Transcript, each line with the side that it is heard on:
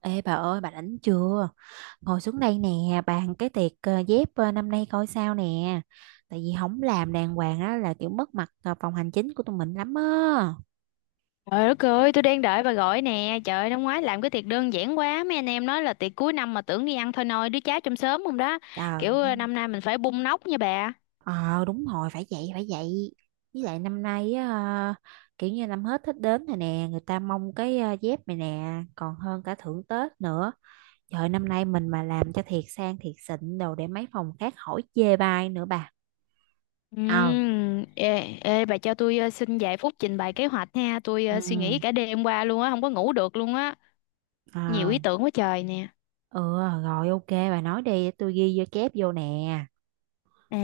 right: Ê bà ơi, bà rảnh chưa? Ngồi xuống đây nè, bàn cái tiệc dép năm nay coi sao nè. Tại vì không làm đàng hoàng á là kiểu mất mặt phòng hành chính của tụi mình lắm á.
left: Trời đất ơi, tôi đang đợi bà gọi nè. Trời ơi, năm ngoái làm cái tiệc đơn giản quá. Mấy anh em nói là tiệc cuối năm mà tưởng đi ăn thôi nôi, đứa cháu trong xóm không đó.
right: Trời.
left: Kiểu năm nay mình phải bung nóc nha bà.
right: Ờ, đúng rồi, phải vậy phải vậy. Với lại năm nay á, ờ, kiểu như năm hết Tết đến rồi nè. Người ta mong cái dép này nè còn hơn cả thưởng Tết nữa. Trời, năm nay mình mà làm cho thiệt sang thiệt xịn đồ để mấy phòng khác hỏi chê bai nữa bà. Ờ.
left: Ê, ê, bà cho tôi xin vài phút trình bày kế hoạch nha. Tôi suy nghĩ
right: Ừ.
left: cả đêm qua luôn á, không có ngủ được luôn á. Nhiều ý
right: Ờ.
left: tưởng quá trời nè.
right: Ừ, rồi ok, bà nói đi để tôi ghi vô chép vô nè.
left: À,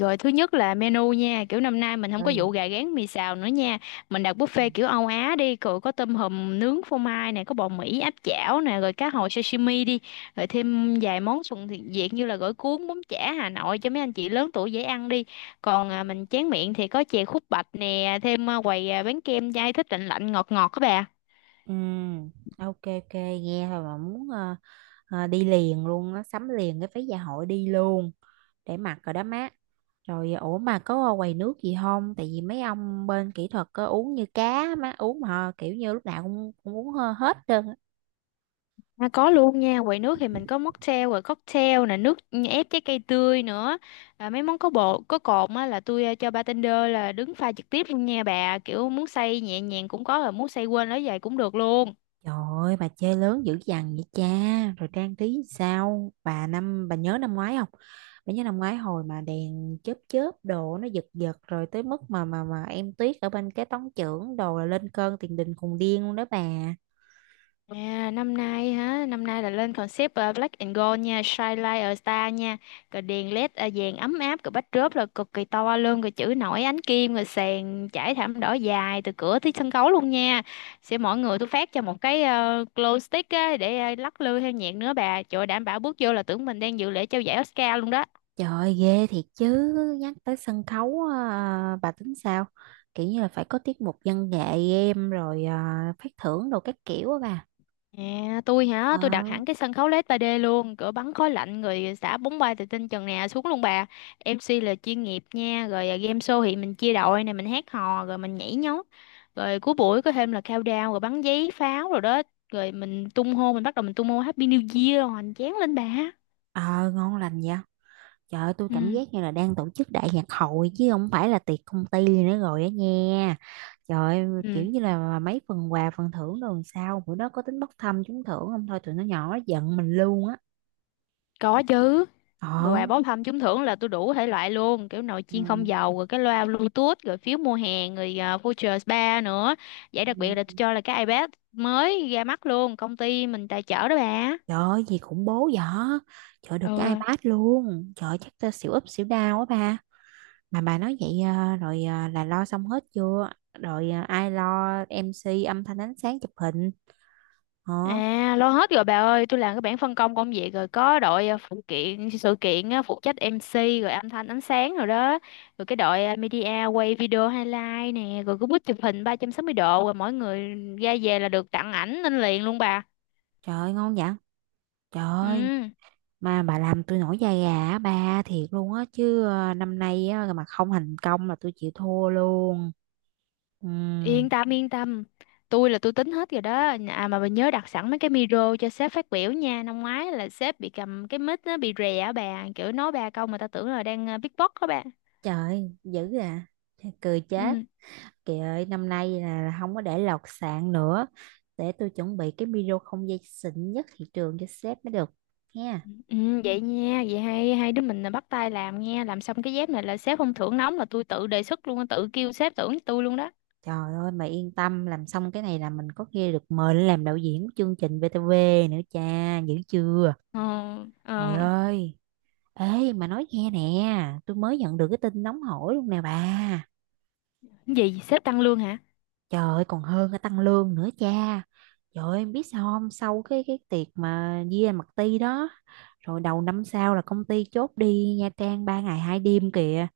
left: rồi thứ nhất là menu nha, kiểu năm nay mình không có
right: Ừ.
left: vụ gà rán mì xào nữa nha. Mình đặt buffet kiểu Âu Á đi, rồi có tôm hùm nướng phô mai nè, có bò Mỹ áp chảo nè, rồi cá hồi sashimi đi, rồi thêm vài món thuần thiện Việt như là gỏi cuốn, bún chả Hà Nội cho mấy anh chị lớn tuổi dễ ăn đi. Còn mình chén miệng thì có chè khúc bạch nè, thêm quầy bán kem dai thích lạnh lạnh ngọt ngọt các bà.
right: Ừ. Ok, ok, nghe thôi mà muốn đi liền luôn á, sắm liền cái phí dạ hội đi luôn để mặc rồi đó má. Rồi ủa, mà có quầy nước gì không? Tại vì mấy ông bên kỹ thuật có uống như cá má uống mà kiểu như lúc nào cũng uống hết trơn.
left: À, có luôn nha, quầy nước thì mình có mocktail rồi cocktail nè, nước ép trái cây tươi nữa. À, mấy món có bột, có cồn á là tôi cho bartender là đứng pha trực tiếp luôn nha bà, kiểu muốn xay nhẹ nhàng cũng có rồi muốn xay quên lấy vậy cũng được luôn.
right: Trời ơi, bà chơi lớn dữ dằn vậy cha. Rồi trang trí sao? Bà nhớ năm ngoái không? Bà nhớ năm ngoái hồi mà đèn chớp chớp đồ nó giật giật rồi tới mức mà em Tuyết ở bên cái tống trưởng đồ là lên cơn tiền đình khùng điên luôn đó bà.
left: À, năm nay hả? Năm nay là lên concept Black and Gold nha, Shine Like a Star nha. Rồi đèn LED vàng ấm áp, rồi backdrop là cực kỳ to luôn, rồi chữ nổi ánh kim, rồi sàn trải thảm đỏ dài từ cửa tới sân khấu luôn nha. Sẽ mỗi người tôi phát cho một cái glow stick á, để lắc lư theo nhạc nữa bà. Trời ơi, đảm bảo bước vô là tưởng mình đang dự lễ trao giải Oscar luôn đó.
right: Trời ơi, ghê thiệt chứ, nhắc tới sân khấu à, bà tính sao? Kiểu như là phải có tiết mục văn nghệ em rồi à, phát thưởng đồ các kiểu á bà.
left: À, tôi hả?
right: Ờ,
left: Tôi đặt hẳn cái sân khấu LED 3D luôn, cửa bắn khói lạnh người xả bóng bay từ trên trần nè xuống luôn bà. MC là chuyên nghiệp nha, rồi game show thì mình chia đội này mình hát hò rồi mình nhảy nhót. Rồi cuối buổi có thêm là countdown rồi bắn giấy pháo rồi đó. Rồi mình tung hô mình bắt đầu mình tung hô Happy New Year rồi hoành tráng lên bà.
right: ờ ngon lành vậy. Trời ơi, tôi
left: Ừ.
right: cảm giác như là đang tổ chức đại nhạc hội chứ không phải là tiệc công ty nữa rồi á nha. Trời ơi, kiểu
left: Ừ,
right: như là mấy phần quà phần thưởng rồi làm sao bữa đó có tính bốc thăm trúng thưởng không, thôi tụi nó nhỏ nó giận mình luôn á.
left: có chứ.
right: Ờ.
left: Quà bốc thăm trúng thưởng là tôi đủ thể loại luôn, kiểu nồi chiên không dầu rồi cái loa Bluetooth rồi phiếu mua hàng rồi voucher spa nữa. Giải đặc biệt là tôi
right: Ừ.
left: cho là cái iPad mới ra mắt luôn, công ty mình tài trợ đó bà.
right: Trời ơi, gì khủng bố vậy? Trời ơi, được cái
left: Ừ.
right: iPad luôn. Trời ơi, chắc tôi xỉu úp xỉu đau á ba. Mà bà nói vậy à, rồi à, là lo xong hết chưa? Rồi à, ai lo em MC âm thanh ánh sáng chụp hình? Hả?
left: À, lo hết rồi bà ơi, tôi làm cái bảng phân công công việc rồi, có đội phụ kiện sự kiện á, phụ trách MC rồi âm thanh ánh sáng rồi đó, rồi cái đội media quay video highlight nè, rồi cái bút chụp hình 360 độ, rồi mỗi người ra về là được tặng ảnh lên liền luôn bà.
right: Trời ơi, ngon vậy? Trời ơi,
left: Ừ.
right: mà bà làm tôi nổi da gà á ba thiệt luôn á chứ năm nay á mà không thành công là tôi chịu thua luôn. Ừ.
left: Yên tâm yên tâm. Tôi là tôi tính hết rồi đó. À mà bà nhớ đặt sẵn mấy cái micro cho sếp phát biểu nha. Năm ngoái là sếp bị cầm cái mic nó bị rè á bà. Kiểu nói ba câu mà ta tưởng là đang beatbox đó bà.
right: Trời, dữ à. Thôi. Cười chết.
left: Ừ.
right: Kìa ơi, năm nay là không có để lọt sàn nữa. Để tôi chuẩn bị cái video không dây xịn nhất thị trường cho sếp mới được. Nha.
left: Ừ. Ừ. Vậy nha. Vậy hai hai đứa mình là bắt tay làm nha. Làm xong cái dép này là sếp không thưởng nóng là tôi tự đề xuất luôn, tự kêu sếp thưởng tôi luôn đó.
right: Trời ơi, mà yên tâm, làm xong cái này là mình có khi được mời lên làm đạo diễn của chương trình VTV nữa cha, dữ chưa?
left: Ờ.
right: Trời
left: Ờ.
right: ơi. Ê, mà nói nghe nè. Tôi mới nhận được cái tin nóng hổi luôn nè bà.
left: Gì? Sếp tăng lương hả?
right: Trời ơi, còn hơn cả tăng lương nữa cha. Trời ơi, em biết sao không? Sau cái tiệc mà Via mặt ti đó. Rồi đầu năm sau là công ty chốt đi Nha Trang 3 ngày 2 đêm kìa.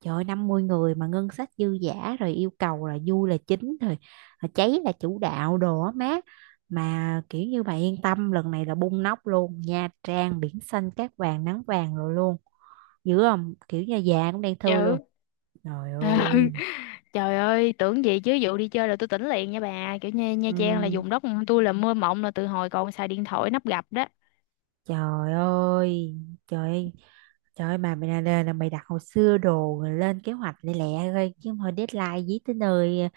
right: Trời ơi, 50 người mà ngân sách dư dả. Rồi yêu cầu là vui là chính. Rồi rồi cháy là chủ đạo đồ á má. Mà kiểu như bà yên tâm, lần này là bung nóc luôn. Nha Trang biển xanh cát vàng nắng vàng rồi luôn. Dữ không, kiểu như già cũng đang thui
left: Dạ.
right: luôn. Trời
left: Ừ.
right: ơi.
left: Trời ơi, tưởng gì chứ vụ đi chơi là tôi tỉnh liền nha bà. Kiểu như Nha Trang là
right: Ừm,
left: vùng đất tôi là mơ mộng là từ hồi còn xài điện thoại nắp gập đó.
right: Trời ơi. Trời ơi. Trời ơi, mà mày là mày đặt hồi xưa đồ rồi lên kế hoạch lẹ lẹ thôi chứ, thôi deadline dí tới nơi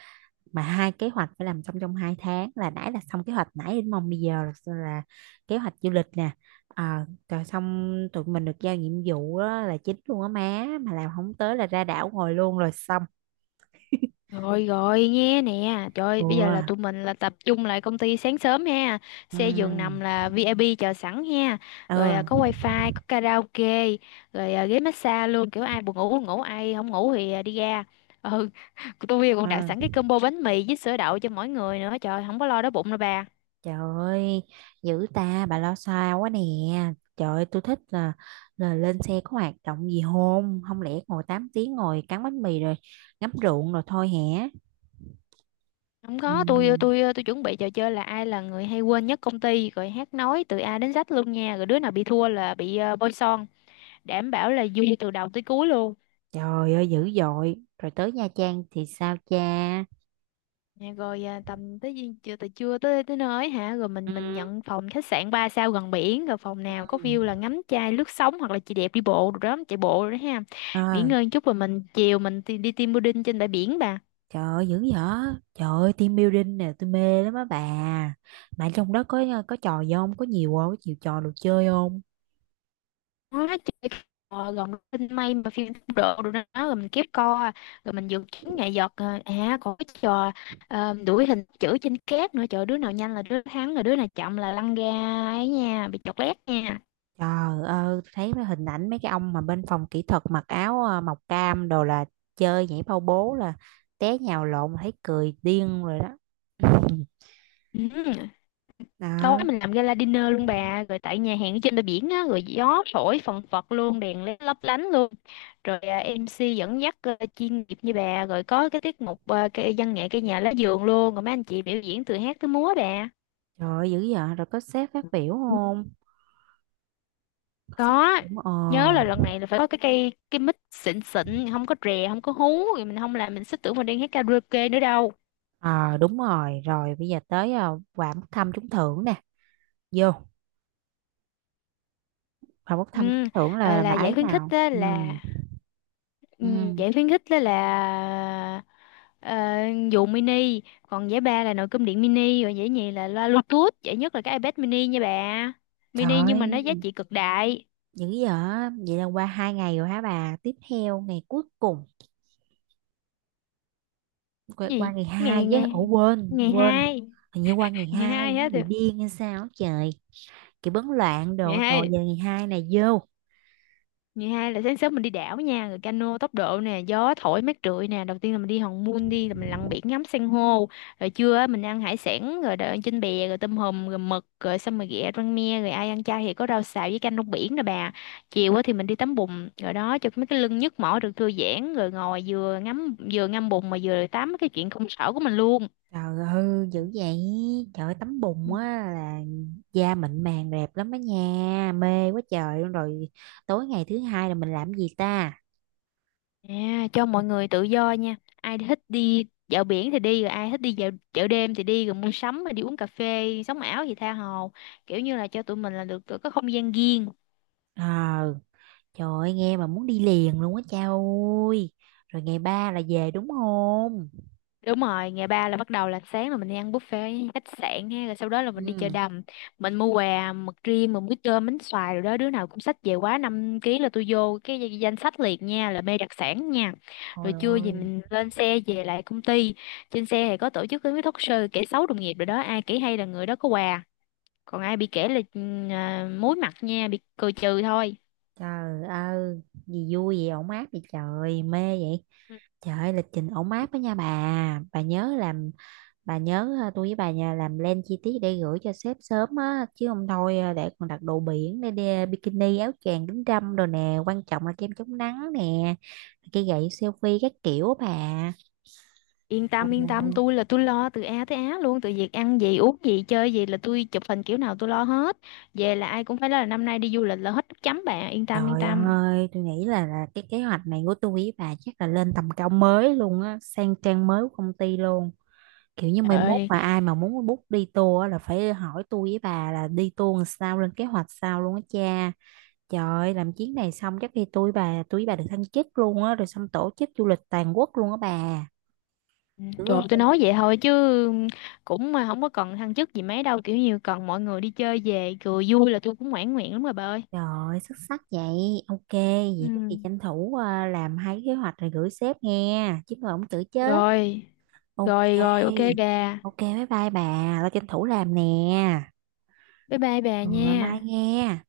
right: mà hai kế hoạch phải làm xong trong 2 tháng, là nãy là xong kế hoạch nãy đến mong bây giờ là kế hoạch du lịch nè, à rồi xong tụi mình được giao nhiệm vụ á, là chính luôn á má mà làm không tới là ra đảo ngồi luôn rồi xong.
left: Rồi rồi, nghe nè. Trời
right: Ừ.
left: ơi, bây giờ là tụi mình là tập trung lại công ty sáng sớm ha. Xe giường nằm
right: Ừ.
left: là VIP chờ sẵn ha. Rồi có wifi, có karaoke, rồi ghế massage luôn. Kiểu ai buồn ngủ ngủ, ai không ngủ thì đi ra. Ừ, tôi
right: Ừ.
left: còn đặt sẵn cái combo bánh mì với sữa đậu cho mỗi người nữa. Trời, không có lo đói bụng đâu bà.
right: Trời ơi, dữ ta, bà lo xa quá nè. Trời ơi, tôi thích là lên xe có hoạt động gì hôn, không lẽ ngồi 8 tiếng ngồi cắn bánh mì rồi ngắm ruộng rồi thôi hả?
left: Không
right: Ừ.
left: có, tôi chuẩn bị trò chơi là ai là người hay quên nhất công ty rồi hát nói từ A đến Z luôn nha, rồi đứa nào bị thua là bị bôi son, đảm bảo là vui từ đầu tới cuối luôn.
right: Trời ơi, dữ dội. Rồi tới Nha Trang thì sao cha?
left: Nha, rồi chưa, từ trưa tới tới nơi hả, rồi
right: Ừ.
left: mình nhận phòng khách sạn 3 sao gần biển, rồi phòng nào
right: Ừ.
left: có view là ngắm chai lướt sóng hoặc là chị đẹp đi bộ rồi đó, chạy bộ rồi đó ha.
right: Ờ.
left: Nghỉ ngơi một chút rồi mình chiều mình đi team building trên bãi biển bà.
right: Trời ơi, dữ dở. Trời ơi, team building nè, tôi mê lắm á bà. Mà trong đó có trò gì không? Có nhiều không? Có nhiều trò đồ chơi không?
left: Nó chỉ gần tinh may mà phim độ rồi đó, rồi mình kiếp co, rồi mình dự kiến nghệ thuật còn cái trò đuổi hình chữ trên cát nữa. Trời, đứa nào nhanh là đứa thắng, rồi đứa nào chậm là lăn ra ấy nha, bị chọt lét nha.
right: Trời ơi, thấy mấy hình ảnh mấy cái ông mà bên phòng kỹ thuật mặc áo màu cam đồ là chơi nhảy bao bố là té nhào lộn thấy cười điên rồi đó.
left: Ừ. Tối
right: Đó,
left: mình làm gala dinner luôn bà, rồi tại nhà hàng ở trên bờ biển á, rồi gió thổi phần phật luôn, đèn led lấp lánh luôn, rồi MC dẫn dắt chuyên nghiệp như bà, rồi có cái tiết mục cái văn nghệ cây nhà lá vườn luôn, rồi mấy anh chị biểu diễn từ hát tới múa bà.
right: trời ơi, dữ vậy rồi có sếp phát biểu không? Có sếp
left: Có
right: đúng ờ.
left: nhớ là lần này là phải có cái cây cái mic xịn xịn, không có rè, không có hú, rồi mình không làm mình sẽ tưởng mình đang hát karaoke nữa đâu.
right: Ờ, đúng rồi, rồi bây giờ tới quà bốc thăm trúng thưởng nè. Vô, quà bốc thăm
left: Ừ,
right: trúng thưởng là, là
left: là
right: bà
left: giải
right: ấy
left: khuyến khích
right: nào?
left: á
right: Ừ.
left: là. Ừ,
right: Ừ.
left: giải khuyến khích á là ờ, dù mini, còn giải ba là nồi cơm điện mini, rồi giải nhì là loa Bluetooth, giải nhất là cái iPad mini nha bà.
right: Trời
left: Mini nhưng mà nó giá
right: ơi,
left: trị cực đại.
right: dữ vậy. Vậy là qua 2 ngày rồi hả bà? Tiếp theo ngày cuối cùng, qua
left: Gì?
right: ngày 2
left: Ngày
right: chứ,
left: ngày
right: ủa, quên
left: ngày
right: quên,
left: hai,
right: hình như qua ngày
left: ngày
right: 2
left: hai
right: nó
left: hết
right: bị
left: rồi,
right: điên hay sao á trời, kiểu bấn loạn
left: ngày
right: đồ rồi,
left: hai
right: giờ ngày 2 này vô.
left: ngày hai là sáng sớm mình đi đảo nha, rồi cano tốc độ nè, gió thổi mát rượi nè. Đầu tiên là mình đi Hòn Mun, đi là mình lặn biển ngắm san hô, rồi trưa á mình ăn hải sản rồi đợi trên bè, rồi tôm hùm, rồi mực, rồi xong rồi ghẹ rang me, rồi ai ăn chay thì có rau xào với canh rong biển nè bà. Chiều á thì mình đi tắm bùn rồi đó, cho mấy cái lưng nhức mỏi được thư giãn, rồi ngồi vừa ngắm vừa ngâm bùn mà vừa tám cái chuyện công sở của mình luôn.
right: Trời ơi, dữ vậy. Trời ơi, tắm bùn á là da mịn màng đẹp lắm á nha, mê quá trời luôn. Rồi tối ngày thứ hai là mình làm gì ta?
left: À, cho mọi người tự do nha. Ai thích đi dạo biển thì đi, rồi ai thích đi dạo chợ đêm thì đi, rồi mua sắm rồi đi uống cà phê, sống ảo thì tha hồ. Kiểu như là cho tụi mình là được có không gian riêng.
right: Ờ. Trời ơi, nghe mà muốn đi liền luôn á cha ơi. Rồi ngày 3 là về đúng không?
left: Đúng rồi, ngày ba là bắt đầu là sáng là mình đi ăn buffet ở khách sạn ha, rồi sau đó là mình đi chợ
right: Ừ.
left: đầm, mình mua quà mực riêng, mình muối cơm, bánh xoài rồi đó, đứa nào cũng xách về quá 5 ký là tôi vô cái danh danh sách liệt nha, là mê đặc sản nha.
right: Ôi
left: Rồi trưa thì
right: ơi,
left: mình lên xe về lại công ty, trên xe thì có tổ chức cái talk show kể xấu đồng nghiệp rồi đó, ai kể hay là người đó có quà, còn ai bị kể là muối mặt nha, bị cười trừ thôi.
right: trời ơi, gì vui vậy, ổn áp vậy, trời mê vậy.
left: Ừ.
right: Trời ơi, lịch trình ổn áp đó nha bà. Bà nhớ làm Bà nhớ tôi với bà nhà làm plan chi tiết để gửi cho sếp sớm á, chứ không thôi để còn đặt đồ biển, bikini áo choàng kính râm rồi nè, quan trọng là kem chống nắng nè, cái gậy selfie các kiểu á bà.
left: Yên
right: Ồ,
left: tâm yên tâm, tôi là tôi lo từ A tới Á luôn, từ việc ăn gì uống gì chơi gì là tôi chụp hình kiểu nào tôi lo hết. Về là ai cũng phải nói là năm nay đi du lịch là hết nước chấm bạn. Yên tâm yên
right: trời
left: tâm.
right: ơi, tôi nghĩ là cái kế hoạch này của tôi với bà chắc là lên tầm cao mới luôn á, sang trang mới của công ty luôn. Kiểu như
left: Trời
right: mai mốt
left: ơi.
right: mà ai mà muốn book đi tour á là phải hỏi tôi với bà là đi tour làm sao, lên kế hoạch sao luôn á cha. Trời ơi, làm chuyến này xong chắc khi tôi với bà được thăng chức luôn á, rồi xong tổ chức du lịch toàn quốc luôn á bà.
left: Ừ,
right: Dữ
left: trời tôi
right: không?
left: nói vậy thôi chứ cũng mà không có cần thăng chức gì mấy đâu, kiểu như cần mọi người đi chơi về cười vui là tôi cũng mãn nguyện lắm rồi bà ơi.
right: Trời ơi, xuất sắc vậy. Ok,
left: Ừ.
right: vậy có gì tranh thủ à, làm hai cái kế hoạch rồi gửi sếp nghe chứ mà không tự chứ.
left: Rồi rồi
right: Ok,
left: rồi, ok bà.
right: ok, bye bye bà, tao tranh thủ làm nè.
left: Bye bye bà
right: Ừ,
left: nha.
right: bye nghe.